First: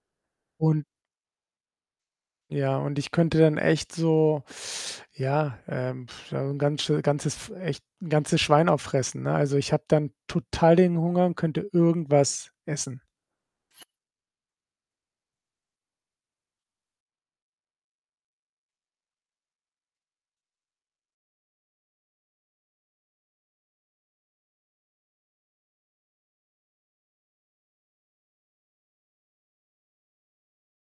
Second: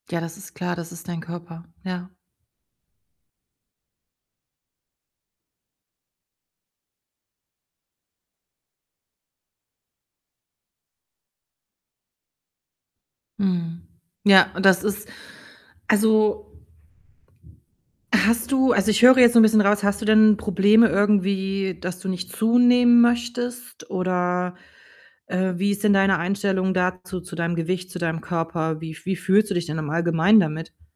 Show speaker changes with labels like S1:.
S1: Ja, das ist klar,
S2: Und
S1: das ist dein Körper, ja.
S2: ja, und ich könnte dann echt so ja, ähm, so 'n ganz schö ganzes echt 'n ganzes Schwein auffressen, ne? Also, ich habe dann total den Hunger und könnte irgendwas essen.
S1: Mhm. Ja, und das ist also hast du also, ich höre jetzt so 'n bisschen raus, hast du denn Probleme irgendwie, dass du nicht zunehmen möchtest oder, äh, wie ist denn deine Einstellung dazu, zu deinem Gewicht, zu deinem Körper? Wie f wie fühlst du dich denn im Allgemeinen damit?